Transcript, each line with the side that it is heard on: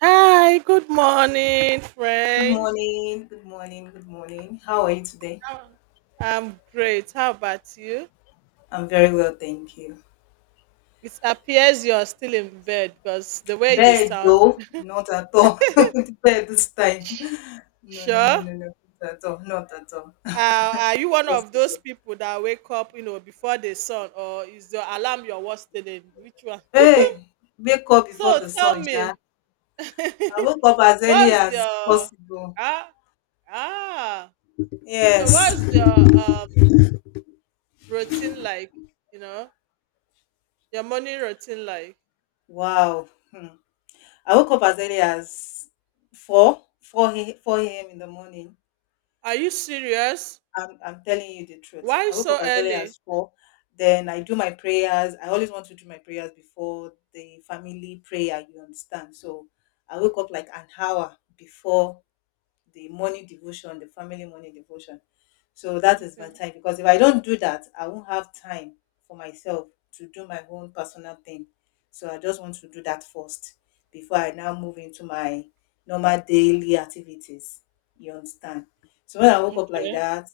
right: Hi, good morning,
left: Good
right: friend.
left: morning, good morning, good morning. How are you today?
right: How- I'm great. How about you?
left: I'm very well, thank you.
right: It appears you're still in bed because the way you
left: Bad
right: sound.
left: though, not at all. Bad this time. No, no, no,
right: Sure.
left: no, no, not at all, not at all.
right: Are you one of those
left: Possible.
right: people that wake up, before the sun, or is your alarm your worst still Which one?
left: Hey, wake up before
right: So
left: the sun,
right: tell me,
left: sha. I woke up as early
right: what's
left: as
right: your
left: possible.
right: ah ah? So
left: Yes.
right: what's your um routine like? You know, your morning routine like?
left: Wow. Hmm. I woke up as early as four a.m. in the morning.
right: Are you serious?
left: I'm telling you the truth.
right: Why
left: I woke
right: so
left: up as early
right: early?
left: as four. Then I do my prayers. I always want to do my prayers before the family prayer, you understand? So I wake up like an hour before the morning devotion, the family morning devotion. So that is my
right: Okay.
left: time because if I don't do that, I won't have time for myself to do my own personal thing. So I just want to do that first before I now move into my normal daily activities. You understand? So when I woke up like
right: Okay.
left: that,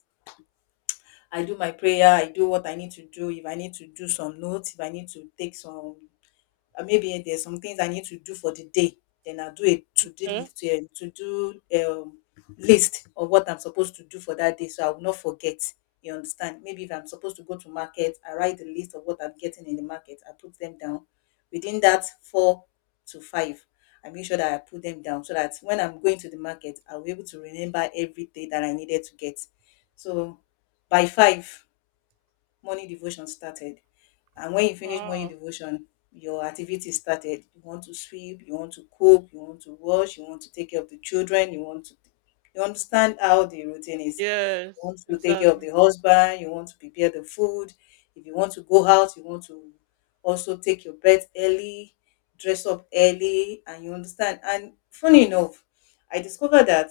left: I do my prayer, I do what I need to do. If I need to do some notes, if I need to take some maybe there's some things I need to do for the day. Then I'll do a
right: Okay.
left: to do um, list of what I'm supposed to do for that day, so I will not forget. You understand? Maybe if I'm supposed to go to market, I write the list of what I'm getting in the market. I put them down. Within that four to five, I make sure that I put them down so that when I'm going to the market, I'll be able to remember everything that I needed to get. So by five, morning devotion started. And when you finish morning
right: Wow.
left: devotion, your activity started. You want to sweep, you want to cook, you want to wash, you want to take care of the children, you want to, you understand how the routine is. You
right: Yes,
left: want to take care of
right: exactly.
left: the husband, you want to prepare the food. If you want to go out, you want to also take your bed early, dress up early, and you understand. And funny enough, I discovered that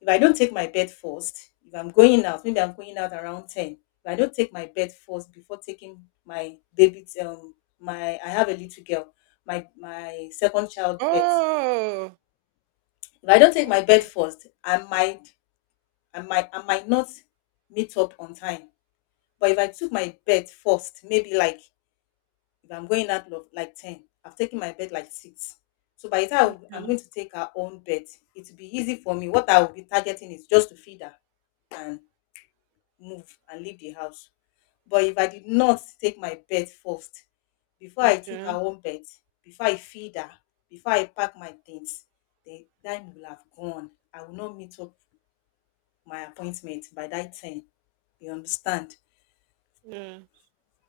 left: if I don't take my bed first, if I'm going out, maybe I'm going out around 10. If I don't take my bed first before taking my baby, my, I have a little girl, my second child bed. If
right: Oh.
left: I don't take my
right: Oh.
left: bed first, I might not meet up on time. But if I took my bed first, maybe like if I'm going out like 10, I've taken my bed like 6. So by the time I'm
right: Okay.
left: going to take her own bed, it will be easy for me. What I will be targeting is just to feed her and move and leave the house. But if I did not take my bed first, before I took her
right: Okay.
left: own bed, before I feed her, before I pack my things, the time will have gone. I will not meet up my appointment by that time. You understand?
right: Yeah.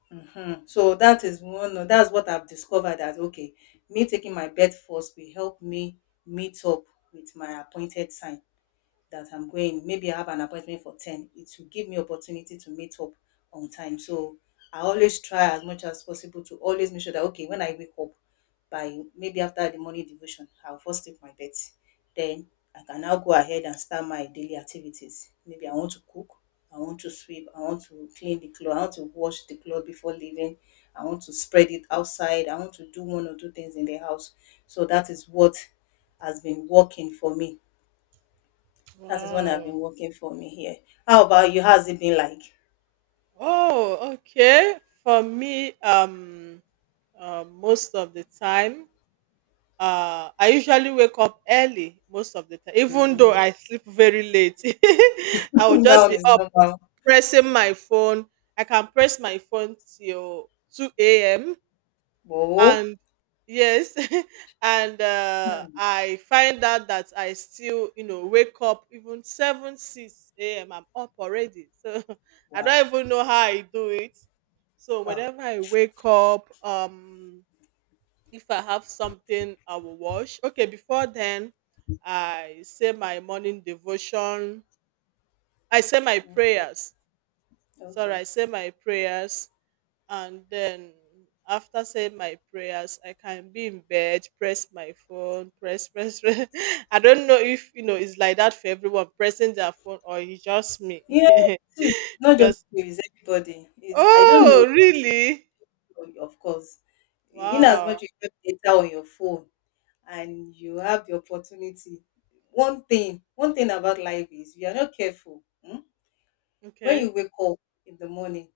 left: So that is one. That's what I've discovered. That okay, me taking my bed first will help me meet up with my appointed time that I'm going. Maybe I have an appointment for 10. It will give me opportunity to meet up on time. So I always try as much as possible to always make sure that, okay, when I wake up, by maybe after the morning devotion, I'll first take my bed. Then I can now go ahead and start my daily activities. Maybe I want to cook, I want to sweep, I want to clean the clothes, I want to wash the clothes before leaving, I want to spread it outside, I want to do one or two things in the house. So that is what has been working for me, that is when I've
right: Wow.
left: been working for me here. How about you? How's it been like?
right: Oh, okay. For me, most of the time, I usually wake up early most of the time, even though I sleep very late. I will just
left: That one
right: be
left: is
right: up
left: normal.
right: pressing my phone. I can press my phone till 2 a.m.
left: Oh,
right: And yes, and
left: hmm,
right: I find out that I still wake up even 7 6 a.m. I'm up already, so. I don't
left: wow.
right: even know how I do it. So
left: Oh,
right: whenever I wake up, if I have something I will wash, okay, before then I say my morning devotion. I say my prayers, sorry,
left: okay.
right: I say my prayers. And then after saying my prayers, I can be in bed, press my phone, press press, press. I don't know if you know it's like that for everyone pressing their phone, or it's just me.
left: Yeah, see, it's not just
right: Because
left: you, it's everybody. It's, I don't know,
right: oh, really?
left: of course. In as
right: Wow.
left: much you have data on your phone and you have the opportunity, one thing about life is you are not careful. When
right: Okay.
left: you wake up in the morning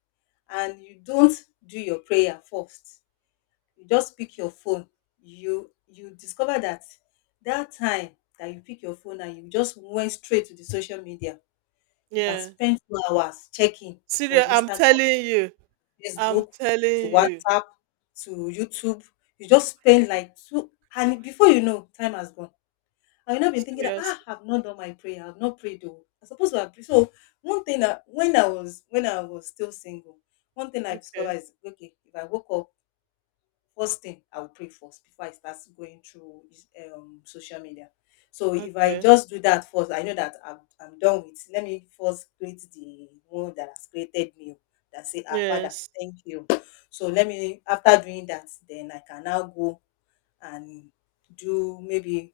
left: and you don't do your prayer first, you just pick your phone, you discover that that time that you pick your phone and you just went straight to the social media, you can
right: Yeah.
left: spend 2 hours checking from
right: Serious, I'm
left: Instagram,
right: telling you. I'm
left: Facebook
right: telling
left: to
right: you.
left: WhatsApp to YouTube. You just spend like two, and before you know, time has gone, and you know, been thinking that, "Ah,
right: Seriously.
left: I've not done my prayer, I've not prayed though, I supposed to have prayed." So one thing that when I was still single, one thing I discovered
right: Okay.
left: is, okay, if I woke up, first thing I will pray first before I start going through social media. So if I
right: Okay.
left: just do that first, I know that I'm done with. Let me first create the one that has created me, oh, that say, "Ah, Father,
right: Yes.
left: thank you." So let me, after doing that, then I can now go and do maybe,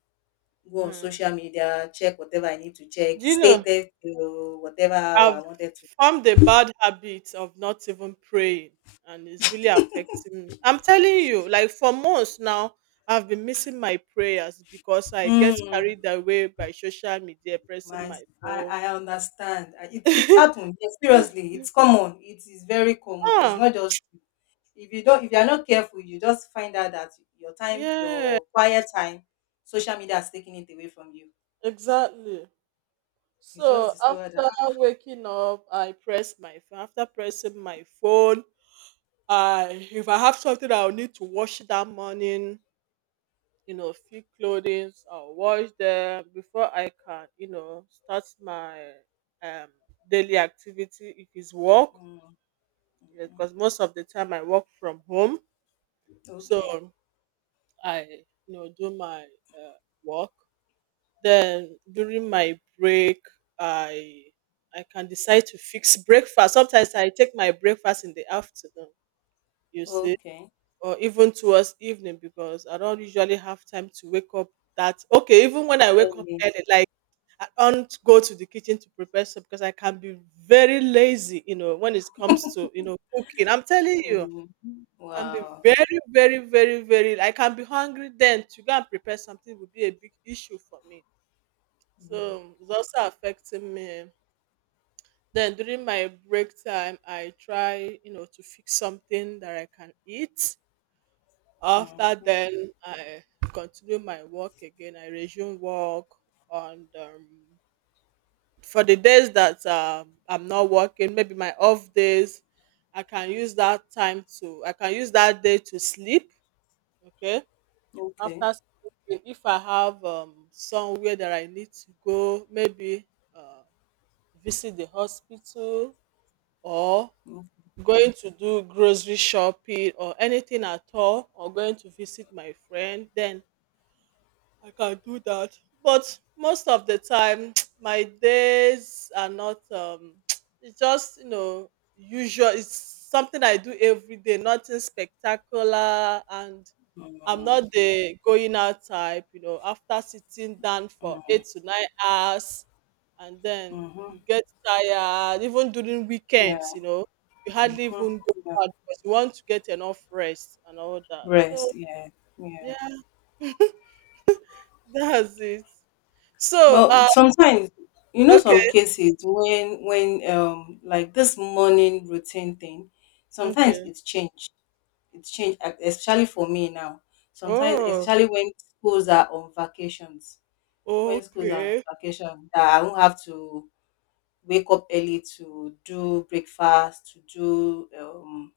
left: go on social
right: Mm.
left: media, check whatever I need to check,
right: Do you
left: stay
right: know
left: there till whatever hour
right: I've
left: I wanted to.
right: formed a bad habit of not even praying, and it's really affecting me. I'm telling you, like for months now, I've been missing my prayers because I get
left: Hmm.
right: carried away by social media, pressing
left: My,
right: my phone.
left: I understand. It happened. Yes, seriously, it's common. It is very common. It's
right: Ah,
left: not just, if you don't, if you are not careful, you just find out that your time,
right: yeah,
left: your quiet time, social media has taken it away from you.
right: exactly.
left: You just
right: So
left: discover that.
right: after waking up, I press my phone. After pressing my phone, I if I have something I'll need to wash that morning, few clothings, or wash them before I can start my um, daily activity. If it's work,
left: ah, mm,
right: yeah,
left: mm,
right: because most of the time I work from home, so
left: okay,
right: I do my work. Then during my break, I I can decide to fix breakfast. Sometimes I take my breakfast in the afternoon. You see,
left: okay,
right: or even towards evening, because I don't usually have time to wake up. That, okay, even when I wake up
left: early.
right: early, like I don't go to the kitchen to prepare soup because I can be very lazy, when it comes to cooking. I'm telling you,
left: Mm,
right: I can be
left: wow.
right: very, very, very, very. I can be hungry then to go and prepare something would be a big issue for me. So it's also affecting me. Then during my break time, I try, to fix something that I can eat. After
left: hmm
right: then, I continue my work again. I resume work on. For the days that I'm not working, maybe my off days, I can use that day to sleep. Okay.
left: Okay.
right: After sleeping, if I have, somewhere that I need to go, maybe uh, visit the hospital, or
left: Mm,
right: going to do grocery shopping, or anything at all, or going to visit my friend, then I can do that. But most of the time, my days are not. It's just usual. It's something I do every day. Nothing spectacular, and I'm
left: mm,
right: not the going out type. After sitting down for
left: mm,
right: 8 to 9 hours, and then
left: mhm,
right: you get tired. Even during weekends,
left: yeah,
right: you hardly
left: mhm,
right: even go
left: yeah.
right: out because you want to get enough rest and all that. So
left: Rest. Yeah.
right: yeah.
left: Yeah.
right: That's it. So,
left: But sometimes, you know, some
right: okay,
left: cases when, like this morning routine thing, sometimes
right: okay.
left: it's changed. It's changed, especially for me now. Sometimes,
right: Oh,
left: especially when schools are on vacations, when schools are on
right: okay.
left: vacation, that I won't have to wake up early to do breakfast, to do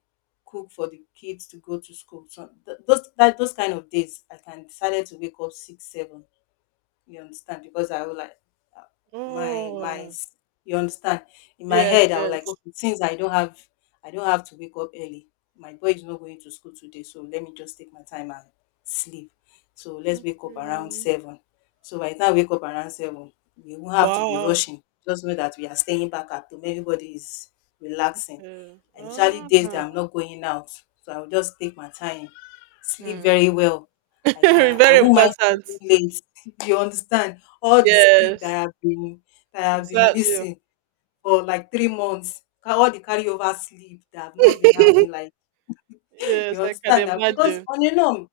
left: cook for the kids to go to school. So those kind of days, I can decided to wake up 6, 7, you understand? Because I would like uh, my my
right: Oh,
left: s- you understand, in my
right: yes,
left: head I was like,
right: yes.
left: okay, since I don't have, I don't have to wake up early. My boy is not going to school today, so let me just take my time and sleep. So let's wake up around
right: Okay.
left: 7. So by the time I wake up around seven, we won't have to be
right: Wow.
left: rushing. Just know that we are staying back at home. Everybody is relaxing.
right: Yeah.
left: Especially
right: Ah.
left: days that I'm not going out. So I'll just take my time, sleep
right: Mm.
left: very well. I
right: Very
left: won't mind sleeping
right: important.
left: late, you understand, all the sleep
right: Yes,
left: that I have been
right: exactly.
left: missing for like 3 months, all the carryover sleep that I've not been having like
right: Yes,
left: you
right: I can
left: understand now, because
right: imagine.
left: on a norm,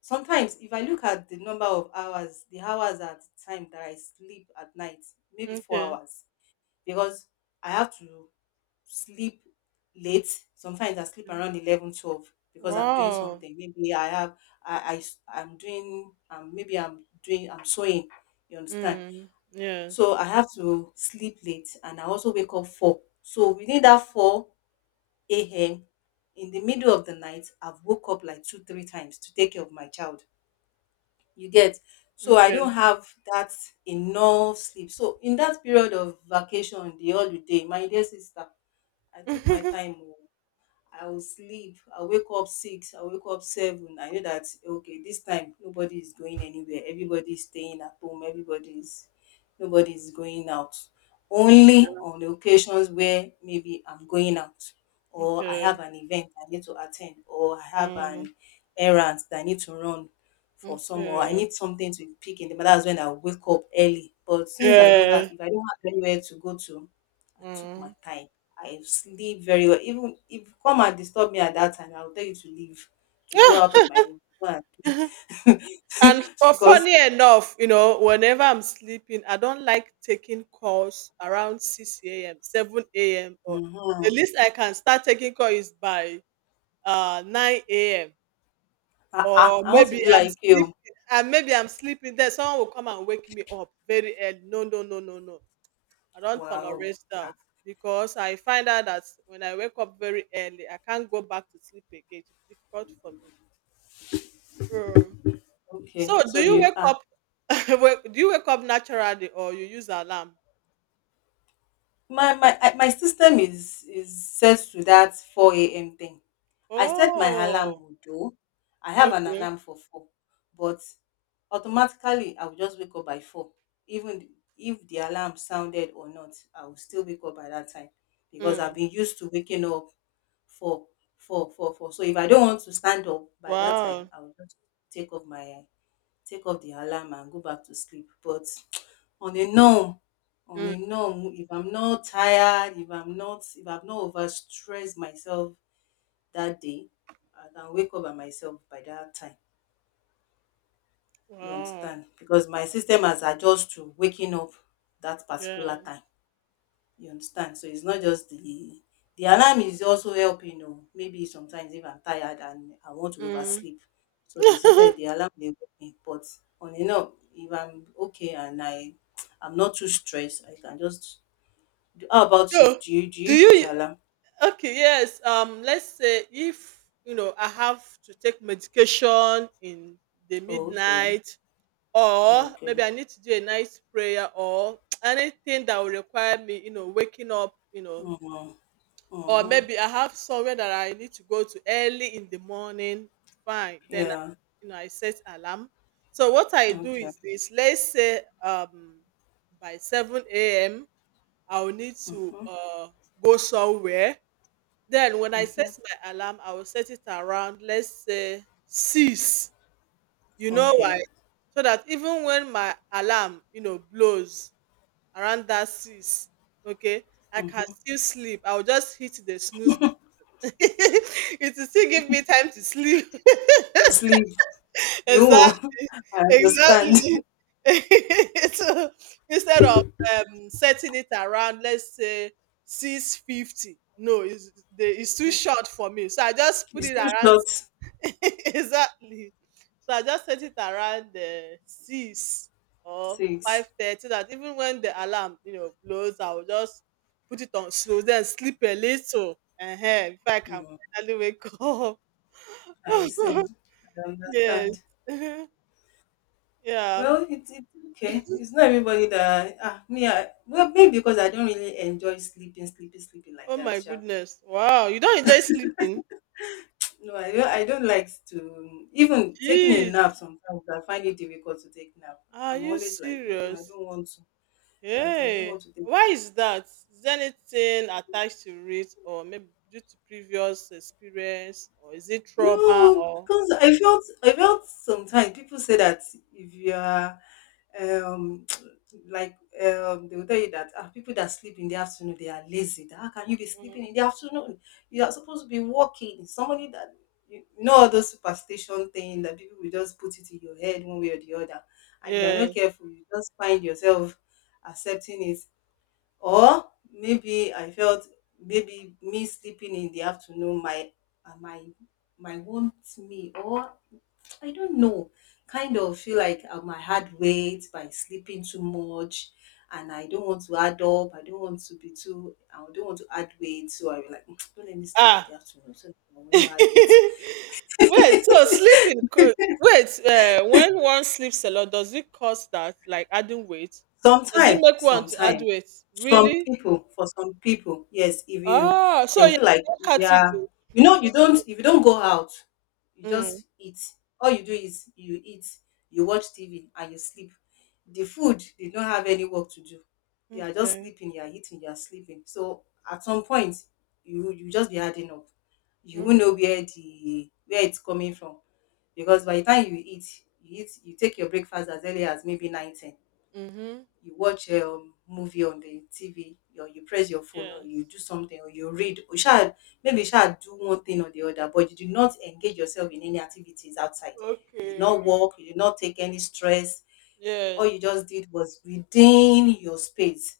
left: sometimes if I look at the number of hours, the hours at the time that I sleep at night, maybe four
right: Okay.
left: hours because I have to sleep late, sometimes I sleep
right: Mm.
left: around 11, 12, because I'm doing
right: Wow.
left: something, maybe I have, I, I'm doing I'm sewing, you understand.
right: Mm. Yes.
left: So I have to sleep late and I also wake up four. So within that four a.m. in the middle of the night, I've woke up like 2, 3 times to take care of my child. You get, so I
right: Okay.
left: don't have that enough sleep. So in that period of vacation, the holiday, my dear sister, I took my
right: Okay.
left: time. Oh. I will sleep. I'll wake up 6. I'll wake up 7. I know that okay, this time nobody is going anywhere. Everybody is staying at home. Everybody is Nobody is going out. Only on the occasions where maybe I'm going out or I
right: Okay.
left: have an event I need to attend or I have
right: Mm.
left: an errand that I need to run for some, or I
right: Okay.
left: need something to pick in the morning. That's when I wake up early. But since I don't have,
right: Yes.
left: if I don't have anywhere to go to, I took my
right: Mm.
left: time, I sleep very well. Even if you come and disturb me at that time, I will tell you to leave, to go out of my room. Go and
right: and for
left: because
right: funny enough, whenever I'm sleeping, I don't like taking calls around 6 a.m., 7 a.m., or the
left: mhm,
right: least I can start taking call is by 9 a.m.
left: ah,
right: Or
left: I want to
right: maybe
left: be
right: I'm
left: like
right: sleeping,
left: you.
right: and maybe I'm sleeping there. Someone will come and wake me up very early. No, no, no, no, no. I don't
left: Wow.
right: tolerate that,
left: Ah,
right: because I find out that when I wake up very early, I can't go back to sleep again. It's difficult for me.
left: okay.
right: So do
left: So
right: you
left: you,
right: wake up wake do you wake up naturally, or you use alarm?
left: my my system is set to that 4 a.m. thing. I set my alarm
right: Oh,
left: though. I have an
right: okay.
left: alarm for 4, but automatically I will just wake up by 4. Even if the alarm sounded or not, I will still wake up by that time because I've
right: Mm.
left: been used to waking up for 4 four. So if I don't want to stand up by that time,
right: Wow.
left: I will just take off my take off the alarm and go back to sleep. But on a norm on
right: Mm.
left: a norm, if I'm not tired, if I've not overstressed myself that day, I can wake up by myself by that time. You
right: Wow.
left: understand, because my system has adjusted to waking up that
right: Yeah.
left: particular time. You understand, so it's not just the alarm is also helping o. Maybe sometimes if I'm tired and I want to
right: Mm.
left: oversleep, so the system, the alarm dey wake me. But on a norm, if I'm okay and I'm not too stressed, I can just... How about you?
right: so
left: Do
right: do
left: you
right: you
left: use alarm?
right: okay, yes. Let's say, if I have to take medication in the
left: Oh, okay.
right: midnight, or maybe
left: Okay.
right: I need to do a night prayer, or anything that will require me, waking up,
left: Mm-hmm.
right: or
left: Mm-hmm.
right: maybe I have somewhere that I need to go to early in the morning. Fine, then I,
left: Yeah.
right: you know I set alarm. So what I do
left: Okay.
right: is this: let's say, by 7 a.m. I'll need to,
left: Mm-hmm.
right: go somewhere. Then when I set
left: Mm-hmm.
right: my alarm, I will set it around, let's say, six. You know why?
left: Okay.
right: So that even when my alarm, blows around that six, okay, I can still sleep. I'll just hit the snooze. It will still give me time to sleep.
left: So sleep. You.
right: Exactly.
left: I understand.
right: Exactly. So, instead of, setting it around, let's say, 6:50. No, it's too short for me. So I just put
left: It's
right: it
left: too
right: around.
left: short.
right: Exactly. So I just set it around the six or five
left: Six.
right: thirty. That even when the alarm, blows, I will just put it on slow, then sleep a little, and hey, if I can
left: Mm.
right: finally wake up.
left: I see. I
right: Yes.
left: understand.
right: Yeah.
left: Well, it's okay. It's not everybody that me. I, well, maybe because I don't really enjoy sleeping, sleeping, sleeping like
right: Oh
left: that.
right: my
left: Yeah.
right: goodness. Wow. You don't enjoy sleeping?
left: No, I don't like to even taking a
right: Jeez.
left: nap sometimes. I find it difficult to take nap.
right: Are
left: I'm
right: you
left: always like, no, I
right: serious?
left: don't want to. That I don't
right: Hey,
left: want to take
right: why is that? Is there anything attached to it, or maybe due to previous experience, or is it trauma,
left: No,
right: or
left: because I felt sometimes people say that if you are um like they will tell you that ah, people that sleep in the afternoon they are lazy. That how can you be
right: Mm.
left: sleeping in the afternoon? You are supposed to be working. Somebody that you know all those superstition thing that people will just put it in your head one way or the other, and if you are
right: Yeah?
left: not careful, you just find yourself accepting it. Or maybe I felt maybe me sleeping in the afternoon my my my want me or I don't know kind of feel like I might had weight by sleeping too much. And I don't want to add up, I don't want to add weight, so I be like don't let me sleep in
right: Ah,
left: the afternoon so that I will
right: wait.
left: not add weight.
right: So sleeping, wait. When one sleeps a lot, does it cause that, like adding weight? Does it
left: Sometimes,
right: make one to add
left: sometimes,
right: weight?
left: some
right: Really?
left: people, for some people, yes, if you,
right: Oh,
left: they
right: so
left: will
right: yeah,
left: feel like
right: that
left: they are,
right: category.
left: you know, you don't, if you don't go out, you
right: Mm.
left: just eat. All you do is you eat, you watch TV, and you sleep. The food did not have any work to do. You are just
right: Okay.
left: sleeping, you are eating, you are sleeping. So at some point, you just be adding up. You
right: Okay.
left: will know where the where it's coming from, because by the time you eat, you take your breakfast as early as maybe 9, 10.
right: Mm-hmm.
left: You watch a movie on the TV, or you press your phone, or
right: Yes.
left: you do something, or you read, or you shall maybe you sha do one thing or the other, but you did not engage yourself in any activities outside. You did not
right: Okay.
left: work, you did not take any stress. All you
right: Yes.
left: just did was within your space.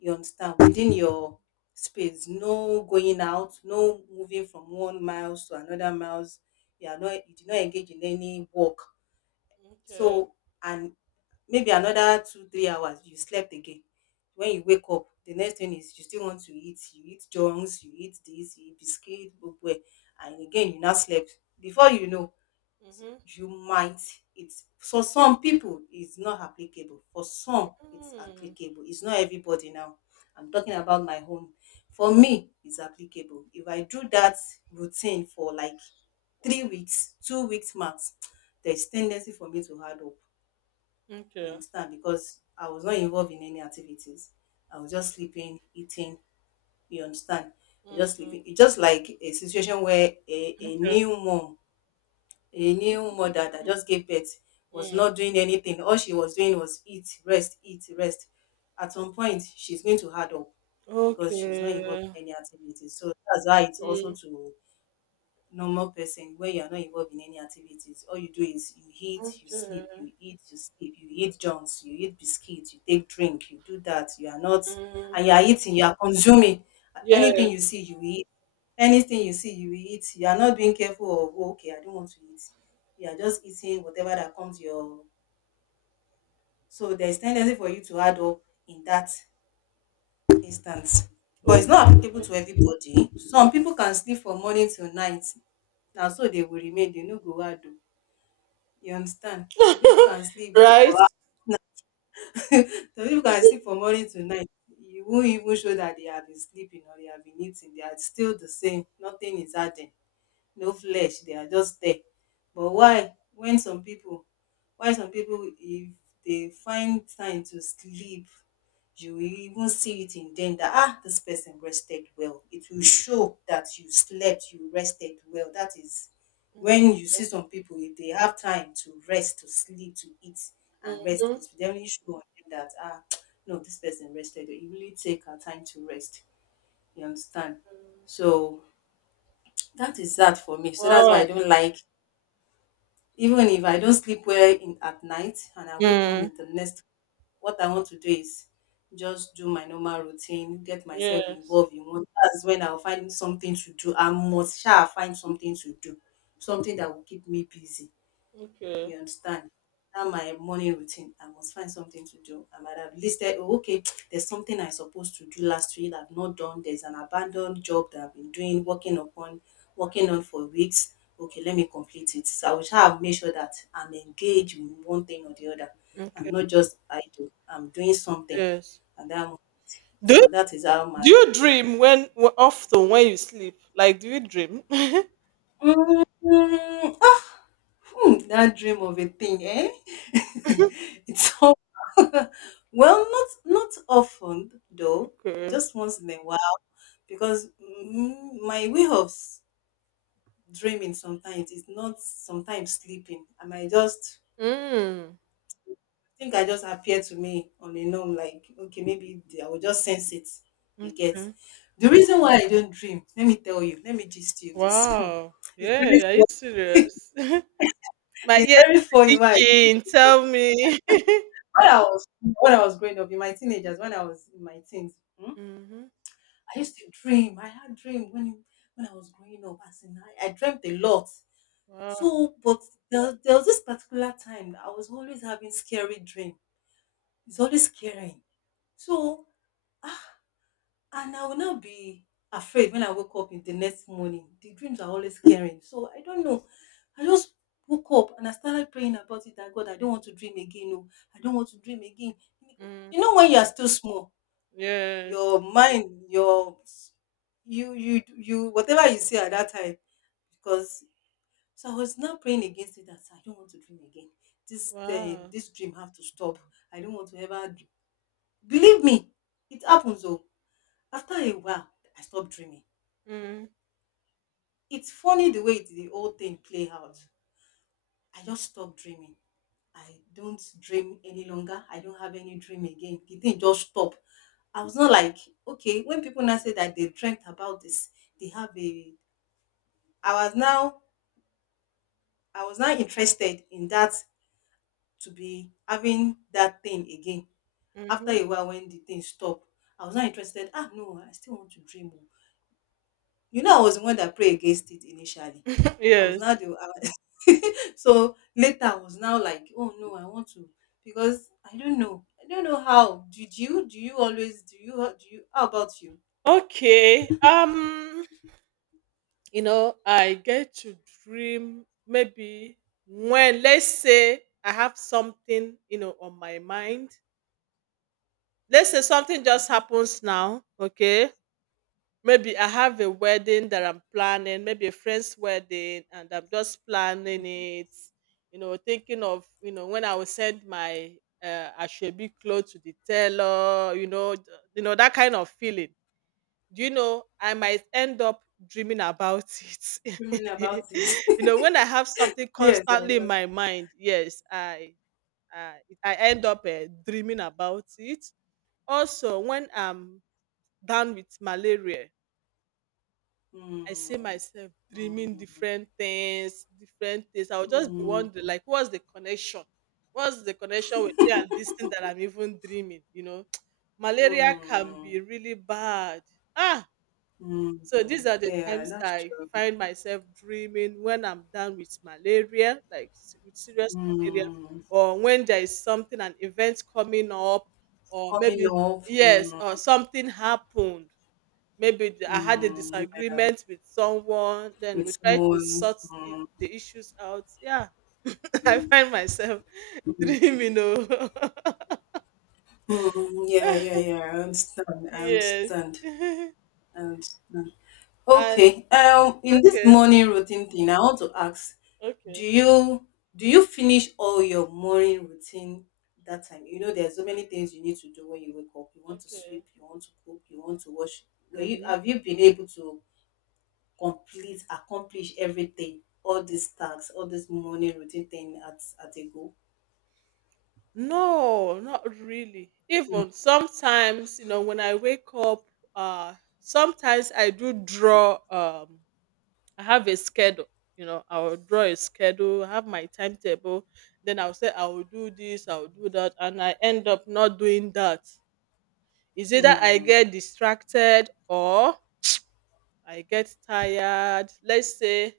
left: You understand? Within your space. No going out, no moving from 1 miles to another miles. You did not engage in any work.
right: Okay.
left: So and maybe another 2, 3 hours you slept again. When you wake up, the next thing is you still want to eat, you eat junks, you eat this, you eat biscuit gbogbo, and again you now slept. Before you know,
right: Mhm.
left: you might... it's for some people, it's not applicable, for some it's
right: Mm.
left: applicable, it's not everybody. Now I'm talking about my own. For me it's applicable. If I do that routine for like 3 weeks, 2 weeks max, there's tendency for me to hard up. You
right: Okay.
left: understand? Because I was not involved in any activities. I was just sleeping, eating. You understand? I was just
right: Mm,
left: sleeping. It's just like a situation where a
right: okay.
left: new mom, a new mother that just gave birth, was
right: Mm.
left: not doing anything. All she was doing was eat, rest, eat, rest. At some point, she's going to hard up because she's not involved
right: Okay.
left: in any activities. So that's why it's also
right: Mm,
left: to normal person where you're not involved in any activities. All you do is you eat, you
right: okay.
left: sleep, you eat, you sleep, you eat junks, you eat biscuits, you take drink, you do that. You are not,
right: Mm.
left: and you are eating, you are consuming.
right: Yes.
left: Anything you see, you eat. Anything you see, you eat. You are not being careful of, "Oh, okay, I don't want to eat." You are just eating whatever that comes your. So there's tendency for you to add up in that instance. But
right: Oh,
left: it's not applicable to everybody. Some people can sleep from morning till night. Now, so they will remain, they no go add up. You understand? Some people can sleep for...
right: right?
left: some people can sleep from morning to night. You won't even show that they have been sleeping or they have been eating. They are still the same. Nothing is adding, no flesh, they are just there. But why when some people, if they find time to sleep, you will even see it in them that ah this person rested well. It will show that you slept, you rested well. That is when you see some people, if they have time to rest, to sleep, to eat and rest, it
right: Mm-hmm.
left: will definitely show on them that ah no, this person rested well. You really take her time to rest, you understand. So that is that for me. So that's why
right: Wow.
left: I don't like, even if I don't sleep well in at night and I wake up
right: Mm.
left: in the next, what I want to do is just do my normal routine, get myself
right: Yes.
left: involved in one. That's when I'll find something to do. I must shall find something to do, something that will keep me busy.
right: Okay.
left: You understand? That my morning routine, I must find something to do. I might have listed, oh, okay, there's something I'm supposed to do last week that I've not done. There's an abandoned job that I've been doing, working on for weeks. Okay, let me complete it. So I will try and make sure that I'm engaged in one thing or the other.
right: Okay.
left: I'm not just idle. I'm doing something.
right: Yes.
left: And that,
right: Do you,
left: so that is how my...
right: do you dream when often when you sleep? Like, do you dream?
left: Mm, that dream of a thing, eh? it's so... well, not often though.
right: Okay.
left: Just once in a while, because mm, my way of dreaming sometimes is not sometimes sleeping. I might just...
right: Mm.
left: I just appear to me on a norm like okay maybe I will just sense it. You get
right: Okay.
left: the reason why I don't dream. Let me tell you. Let me gist you this.
right: Wow.
left: it's
right: Yeah.
left: very
right: Are you serious? My
left: it's
right: ears
left: very
right: are
left: funny. Why
right: itching. Tell me.
left: when I was growing up in my teenagers, when I was in my teens. Hmm,
right: Mm-hmm.
left: I used to dream. I had dream when I was growing up. As in, I dreamt a lot.
right: Wow.
left: So, but there was this particular time I was always having scary dream. It's always scaring. So, ah, and I will not be afraid when I wake up in the next morning. The dreams are always scaring. So I don't know, I just woke up and I started praying about it. That God, I don't want to dream again. No, I don't want to dream again.
right: Mm.
left: You know when you are still small,
right: Yes.
left: your mind, you you you whatever you see at that time because... So I was now praying against it, that I don't want to dream again. This
right: Wow.
left: this dream have to stop. I don't want to ever believe me. It happens though. After a while, I stopped dreaming.
right: Mm.
left: It's funny the way it, the whole thing play out. I just stopped dreaming. I don't dream any longer. I don't have any dream again. The thing just stop. I was not like okay when people now say that they dreamt about this, they have a... I was now I was now interested in that, to be having that thing again. After
right: Mm-hmm.
left: a while when the thing stopped, I was not interested. Ah no, I still want to dream. Oh." You know, I was the one that prayed against it initially. I was
right: Yes.
left: now the I was- so later I was now like, oh no, I want to, because I don't know. I don't know how. Did you do you how about you?
right: Okay. I get to dream, maybe when, let's say, I have something, on my mind. Let's say something just
left: Mm-hmm,
right: happens now, okay? Maybe I have a wedding that I'm planning, maybe a friend's wedding, and I'm just planning
left: mm-hmm.
right: it, thinking of, when I will send my, Ashebi clothes to the tailor, that kind of feeling. Do you know, I might end up dreaming about
left: Dreaming
right: it.
left: about it.
right: When I have something
left: yes, I
right: constantly in
left: know.
right: my mind, yes, I, I end up, dreaming about it. Also, when I'm down with malaria,
left: Mm,
right: I see myself dreaming
left: mm,
right: different things, different things. I'll just be wondering,
left: mm.
right: like, what's the connection? What's the connection with me and this thing that I'm even dreaming? Malaria can be
left: Mm,
right: really bad. Ah, so these
left: mhm.
right: are the
left: Yeah,
right: times
left: that's
right: I
left: true.
right: find myself dreaming when I'm done with malaria, like with serious malaria,
left: Mm.
right: or when there is something, an event coming up, or
left: Coming
right: maybe
left: up,
right: yes,
left: mm,
right: or something happened. Maybe I had a
left: mm, yeah,
right: disagreement with someone, then
left: with
right: we try to
left: someone.
right: sort
left: Mm,
right: the issues out. Yeah, I find myself dreaming. Oh,
left: mm, yeah, yeah, yeah. I understand. I
right: yes.
left: understand. I understand.
right: And
left: Okay. In this
right: okay,
left: morning routine thing, I want to ask,
right: okay,
left: do you do you finish all your morning routine that time? You know, there's so many things you need to do when you wake up. You want to
right: okay.
left: sweep, you want to cook, you want to wash. Were you
right: Mhm.
left: have you been able to complete, accomplish everything, all these tasks, all this morning routine thing at a go.
right: No, not really. Even sometimes, when I wake up, uh, sometimes I do draw. I have a schedule. I will draw a schedule, I have my timetable, then I'll say I will do this, I'll do that, and I end up not doing that. Is It's either I
left: Hmm.
right: get distracted, or I get tired. Let's say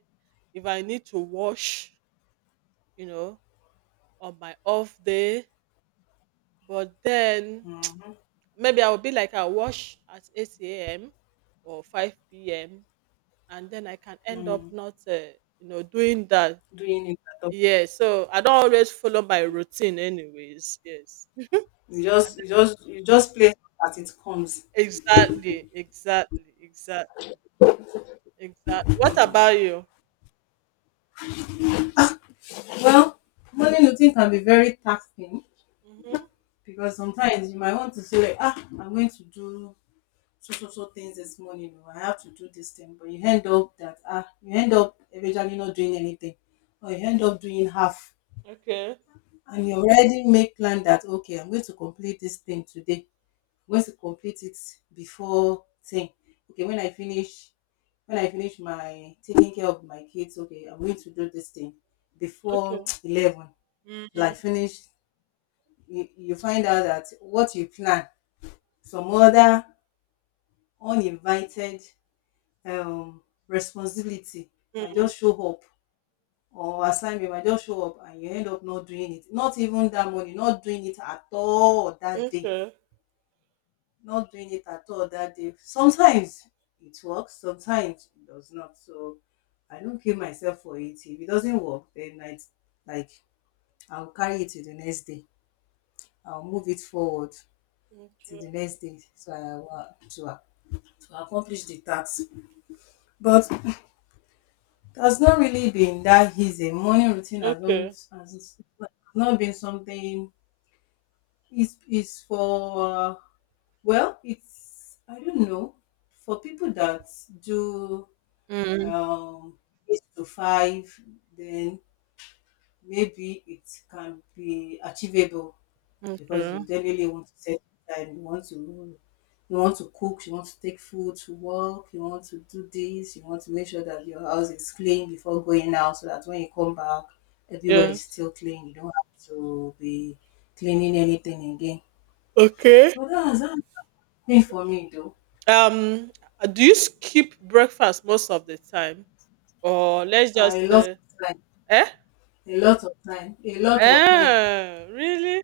right: if I need to wash, you know, on my off day, but then maybe I will be like I wash at 8 a.m. or 5 p.m., and then I can end up not, doing that.
left: Doing it at all.
right: Yes, so I don't always follow my routine anyways. Yes.
left: You
right: I do.
left: just you just you just play as it comes.
right: Exactly, exactly, exactly, exactly. What about you?
left: Well, morning routine can be very taxing
right: Mm-hmm.
left: because sometimes you might want to say like, ah, I'm going to do so so so things this morning, or I have to do this thing, but you end up that you end up eventually not doing anything, or you end up doing half.
right: Okay,
left: And you already make plan that okay, I'm going to complete this thing today. Once you complete it before 10, okay, when I finish my taking care of my kids, okay, I'm going to do this thing before
right: okay.
left: 11,
right: Mm-hmm.
left: like finish. You find out that what you plan, some other uninvited um responsibility might
right: Mm-hmm.
left: just show up, or assignment might just show up, and you end up not doing it, not even that morning, not doing it at all that day
right: Okay,
left: not doing it at all that day. Sometimes it works, sometimes it does not. So I don't kill myself for it. If it doesn't work, then I like I'll carry it to the next day. I'll move it forward to
right: okay,
left: the next day. So I will to accomplish the task. But it has not really been that easy. Morning routine has
right: okay.
left: not has not been something. It's for well, it's, I don't know, for people that do
right: Mm-hmm.
left: um, 8 to 5, then maybe it can be achievable, because
right: Okay,
left: you definitely want to set time. You want to cook. You want to take food to work. You want to do this. You want to make sure that your house is clean before going out, so that when you come back, everywhere is
right: yes.
left: still clean. You don't have to be cleaning anything again.
right: Okay.
left: But that's that thing for me though.
right: Um, do you skip breakfast most of the time? Or let's just,
left: I lost time,
right: eh?
left: a lot of time, a lot of time.
right: Eh, really?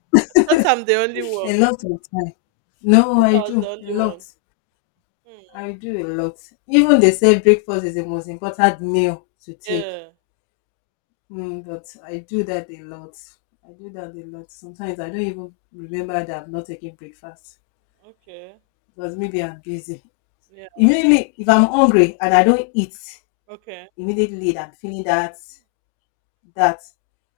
right: I thought I'm the only
left: A
right: one.
left: lot of time. No,
right: I thought I
left: I
right: was the
left: do a
right: only
left: lot.
right: one. Hmm.
left: I do a lot. Even they say breakfast is the most important meal to take.
right: Yeah.
left: Mm, but I do that a lot. I do that a lot. Sometimes I don't even remember that I'm not taking breakfast
right: Okay.
left: because maybe I'm busy.
right: Yeah.
left: Immediately, if I'm hungry and I don't eat
right: Okay.
left: immediately, I'm feeling that that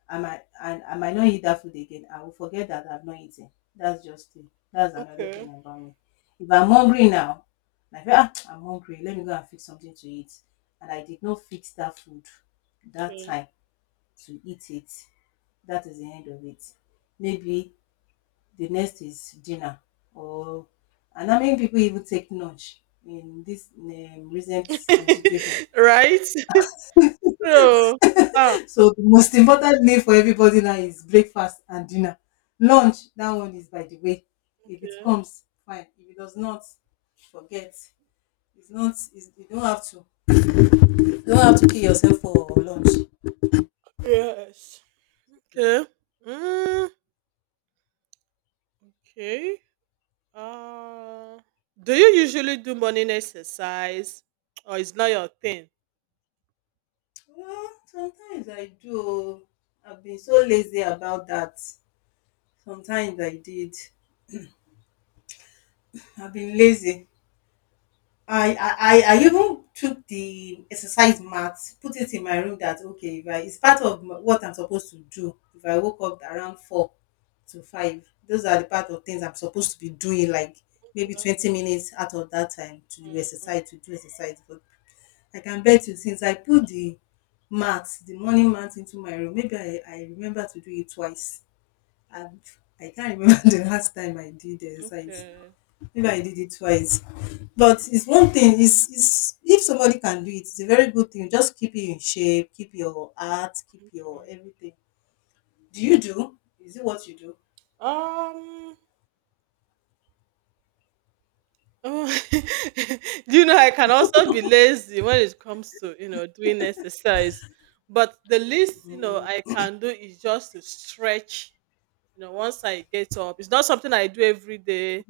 left: I might, and I might not eat that food again. I will forget that I've not eaten. That's just it. That's another thing
right: Okay.
left: about me. If I'm hungry now, like ah, I'm hungry, let me go and fix something to eat. And I did not fix that food that
right: Okay.
left: time to eat it. That is the end of it. Maybe the next is dinner, or, and how many people even take lunch in this recent situation.
right: Right? So, ah,
left: So the most important meal for everybody now is breakfast and dinner. Lunch, that one is by the way. If it
right: okay.
left: comes, fine. If it does not, forget. It's not. It's, you don't have to. You don't have to kill yourself for lunch.
right: Yes. Okay. Mm, okay. Uh, do you usually do morning exercise, or it's not your thing?
left: Well, sometimes I do. I've been so lazy about that. Sometimes I did. I've been lazy. I even took the exercise mat, put it in my room that okay, if I it's part of what I'm supposed to do. If I woke up around 4 to 5, those are the part of things I'm supposed to be doing, like maybe 20 minutes out of that time to do
right: Um,
left: exercise, to do exercise. But I can bet you, since I put the mat, the morning mat into my room, maybe I remember to do it twice. And I can't remember the last time I did the exercise.
right: okay.
left: Maybe I did it twice. But it's one thing, is if somebody can do it, it's a very good thing. Just keep you in shape, keep your art, keep your everything. Do you do? Is it what you do?
right: Um. Oh, do you know I can also be lazy when it comes to, doing exercise, but the least, I can do is just to stretch. Once I get up, it's not something I do every day.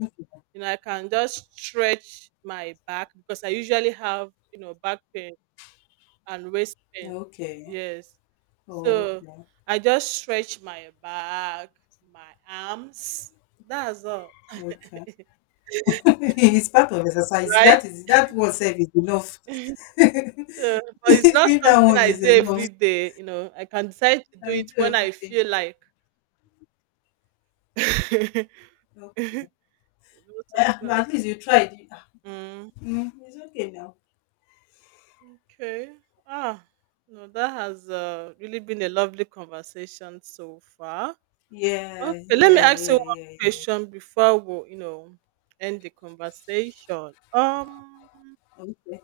right: I can just stretch my back, because I usually have, back pain and waist pain.
left: Okay.
right: Yes,
left: Oh,
right: so
left: okay.
right: I just stretch my back, my arms. That's all,
left: Okay. It's part of exercise.
right: right?
left: That is, that one self is enough.
right: So, but it's not
left: Doing that
right: something
left: one
right: I
left: is
right: do
left: enough.
right: every day. I can decide to do
left: And you
right: it
left: do
right: when I
left: everything.
right: feel like. It's
left: Okay.
right: not
left: Ah,
right: something I
left: but at
right: do.
left: least you tried.
right: Mm,
left: It's okay now.
right: okay. Ah, no, that has, really been a lovely conversation so far.
left: Yeah,
right: Okay, let me
left: yeah,
right: ask you
left: yeah,
right: one
left: yeah, yeah.
right: question before we, end the conversation.
left: Okay.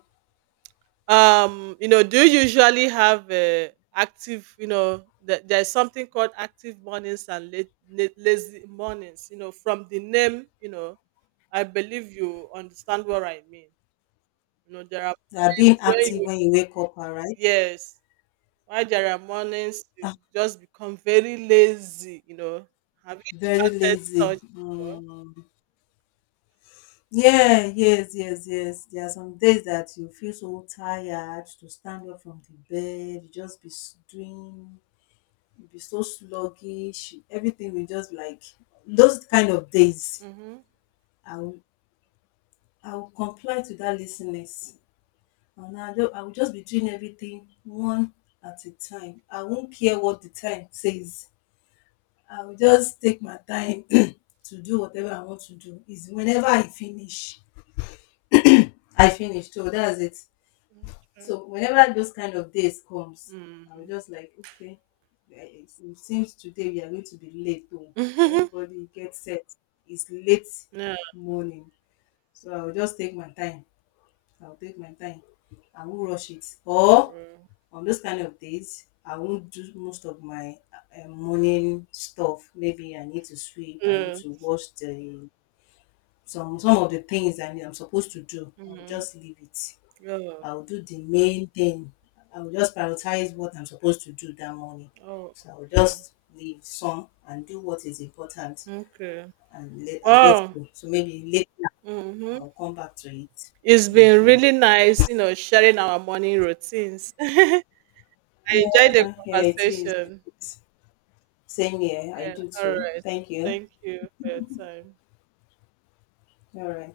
right: Do you usually have, active, there's something called active mornings and late, late lazy mornings, from the name, I believe you understand what I mean. There are
left: They are
right: days
left: being
right: where
left: active
right: you
left: when you wake up, all right?
right: yes. Why there are mornings you just become very lazy, have you
left: Very
right: said
left: lazy.
right: such before?
left: Mm. Yeah, yes, yes, yes. There are some days that you feel so tired to stand up from the bed, you just be doing, you be so sluggish, everything will just like those kind of days.
right: Mm-hmm.
left: I will, I will comply to that laziness. And I will just be doing everything one at a time. I won't care what the time says. I will just take my time to do whatever I want to do. Is whenever I finish. I finished. So that's it. So whenever those kind of days comes, I
right: Mm-hmm.
left: will just like, okay, eh, it seems today we are going to be late home. So everybody gets set. It's late
right: Yeah.
left: morning. So I will just take my time. I'll take my time. I won't rush it. Or
right: Bro.
left: on those kind of days, I won't do most of my morning stuff. Maybe I need to sweep. I need
right: Yeah.
left: to wash the some of the things that I'm supposed to do. I'll
right: Mm-hmm.
left: just leave it.
right: Yeah.
left: I will do the main thing. I will just prioritize what I'm supposed to do that morning.
right: Oh.
left: So I will
right: Okay.
left: just leave some and do what is important,
right: Okay.
left: and let
right: Wow.
left: go. So maybe later
right: Mhm.
left: I'll come back to it.
right: It's
left: Hmm.
right: been really nice, sharing our morning routines. I enjoyed the
left: Yeah, yeah, it is.
right: conversation.
left: Same here. I
right: Yeah.
left: do
right: All
left: too.
right: right.
left: Thank you.
right: Thank you for your time.
left: All right.